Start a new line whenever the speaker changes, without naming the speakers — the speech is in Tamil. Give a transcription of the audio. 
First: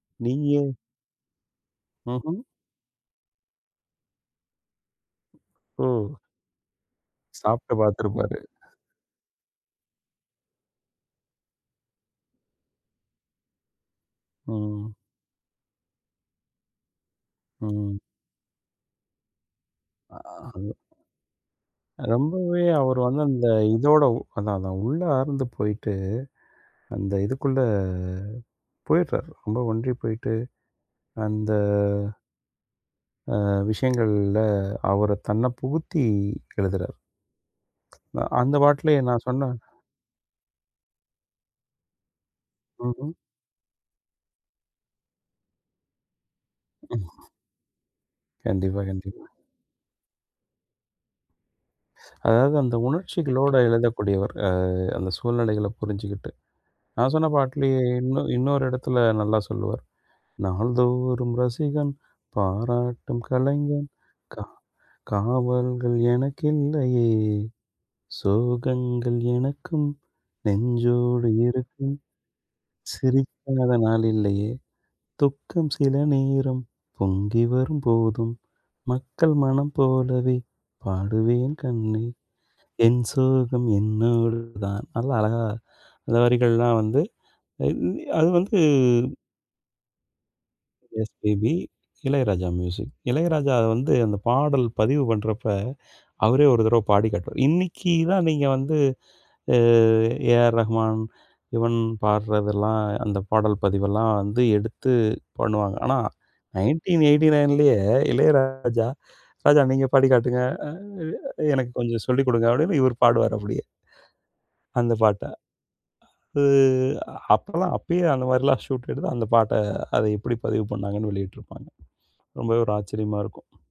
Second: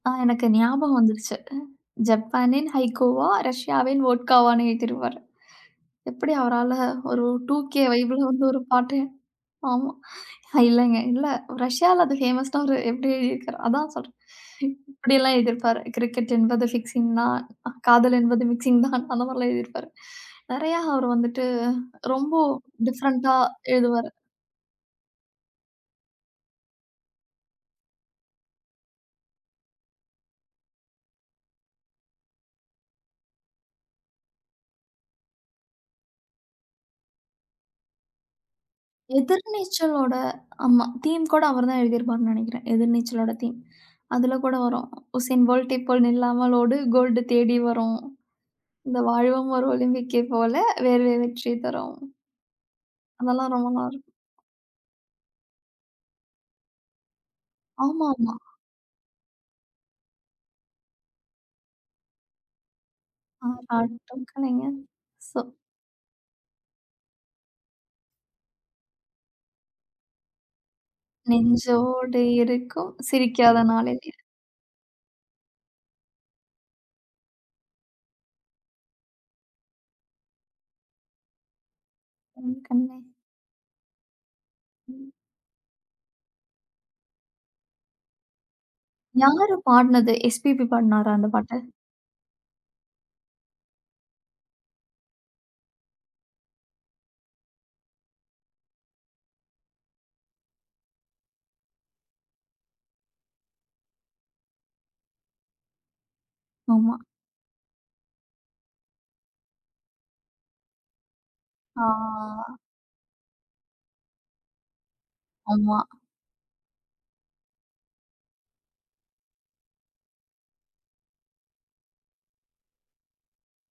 அ,
நீங்க
எனக்கு
ஏன்?
ஞாபகம் வந்துருச்சு.
ம்ஹ்ம்!
ஜப்பானின் ஹைக்கூவா, ரஷ்யாவின் வோட்கா வான்னு, எழுதிடுவாரு.
ஓ.
எப்படி அவரால, ஒரு
சாப்பட்டு
2கே
பார்த்திருப்பாரு.
வந்து ஒரு பாட்ட, ஆமா. அ, இல்லைங்க, இல்லை ரஷ்யாவுல, அது ஃபேமஸ்ஸ்டாரு. எப்படி எழுதியிருக்காரு? அதான் சொல்றேன்.
ம்.
இப்படிலாம் எழுதி இருப்பாரு. கிரிக்கெட் என்பது ஃபிக்சிங் தான்.
ம்.
காதல் என்பது மிக்சிங் தான். அந்த மாரி எல்லாம் எழுதி இருப்பாரு.
ஆ
நெறைய, அவர் வந்துட்டு,
அது
ரொம்ப
ரொம்பவே அவர் வந்து
டிஃப்ரண்ட்டா
அந்த இதோட
எழுதுவாரு.
உ அதான் அதான், அது உள்ளார்ந்து போயிட்டு, அந்த இதுக்குள்ள, போயிர்றாரு. ரொம்ப ஒன்றிப்போயிட்டு, அந்த ஆ விஷயங்கள்ல, அவர தன்னை புகுத்தி, எழுதுறாரு. அ, அந்த பாட்டுலயே நான் சொன்னேன்.
எதிர்நீச்சலோட! ஆமா. தீம் கூட, அவர்தான் எழுதியிருப்பார்னு நெனைக்கிறேன்.
ம்ஹ்ம்.
எதிர்நீச்சலோட தீம். அதுல கூட வரும். உசேன் போல்டை போல் நில்லாமல் ஓடு, கோல்டு தேடி வரும்.
கண்டிப்பா,
இந்த
கண்டிப்பா.
வாழ்வும் ஒரு ஒலிம்பிக்கை போல, வேர்வை வெற்றிய தரும்.
அதாவது, அந்த
அதெல்லாம்,
உணர்ச்சிகளோட
ரொம்ப நல்லாருக்கும்.
எழுதக்கூடியவர். ஆ, அந்த சூழ்நிலைகள புரிஞ்சுக்கிட்டு. நான் சொன்ன பாட்டுலயே
ஆமா,
இன்னொ
ஆமா.
இன்னொரு இடத்துல நல்லா சொல்லுவார். நாள்தோறும் ரசிகன், பாராட்டும்
ஆ.
கலைஞன் கா
[unintelligible] சோ
காவல்கள் எனக்கில்லையே. சோகங்கள் எனக்கும், நெஞ்சோடு இருக்கும்.
நெஞ்சோடு இருக்கும், சிரிக்காத
சிரிக்காத
நாளேல்ல.
நாளில்லையே. துக்கம் சில நேரம் பொங்கிவரும் போதும் மக்கள் மனம் போலவே பாடுவேன் கண்ணே.
என் கண்ணே.
என் சோகம் என்னோடுதான்
ம்.
நல்லா, அழகா அது வரிகள் எல்லாம் வந்து. இந்தி அது வந்து
யாரு பாடுனது? எஸ்.பி.பி பாடினாரா அந்த
எஸ்.பி.பி,
பாட்ட?
இளையராஜா மியூசிக். இளையராஜா வந்து, அந்த பாடல் பதிவு பண்றப்ப, அவரே ஒரு தடவ பாடி காட்டுவார். இன்னிக்கிதான், நீங்க வந்து அ, ஏ.ஆர்.ரஹ்மான், யுவன் பாடுறதெல்லாம், அந்தப் பாடல் பதிவெல்லாம் வந்து, எடுத்து பண்ணுவாங்க. ஆனா
ஆமா.
1989லயே இளையராஜா, "ராஜா நீங்க பாடி காட்டுங்க, அ இ எனக்கு
ஆ.
கொஞ்சம் சொல்லி கொடுங்க" அப்படின்னு இவரு பாடுவார், அப்படியே அந்தப் பாட்ட.
ஆமா.
உ அப்பலாம் அப்பயே அந்த மாரி எல்லாம் ஷுட் எடுத்து அந்த பாட்ட, அதை எப்படி பதிவு பண்ணாங்கன்னு வெளியிட்டு இருப்பாங்க. ரொம்பவே ஒரு ஆச்சரியமா இருக்கும்.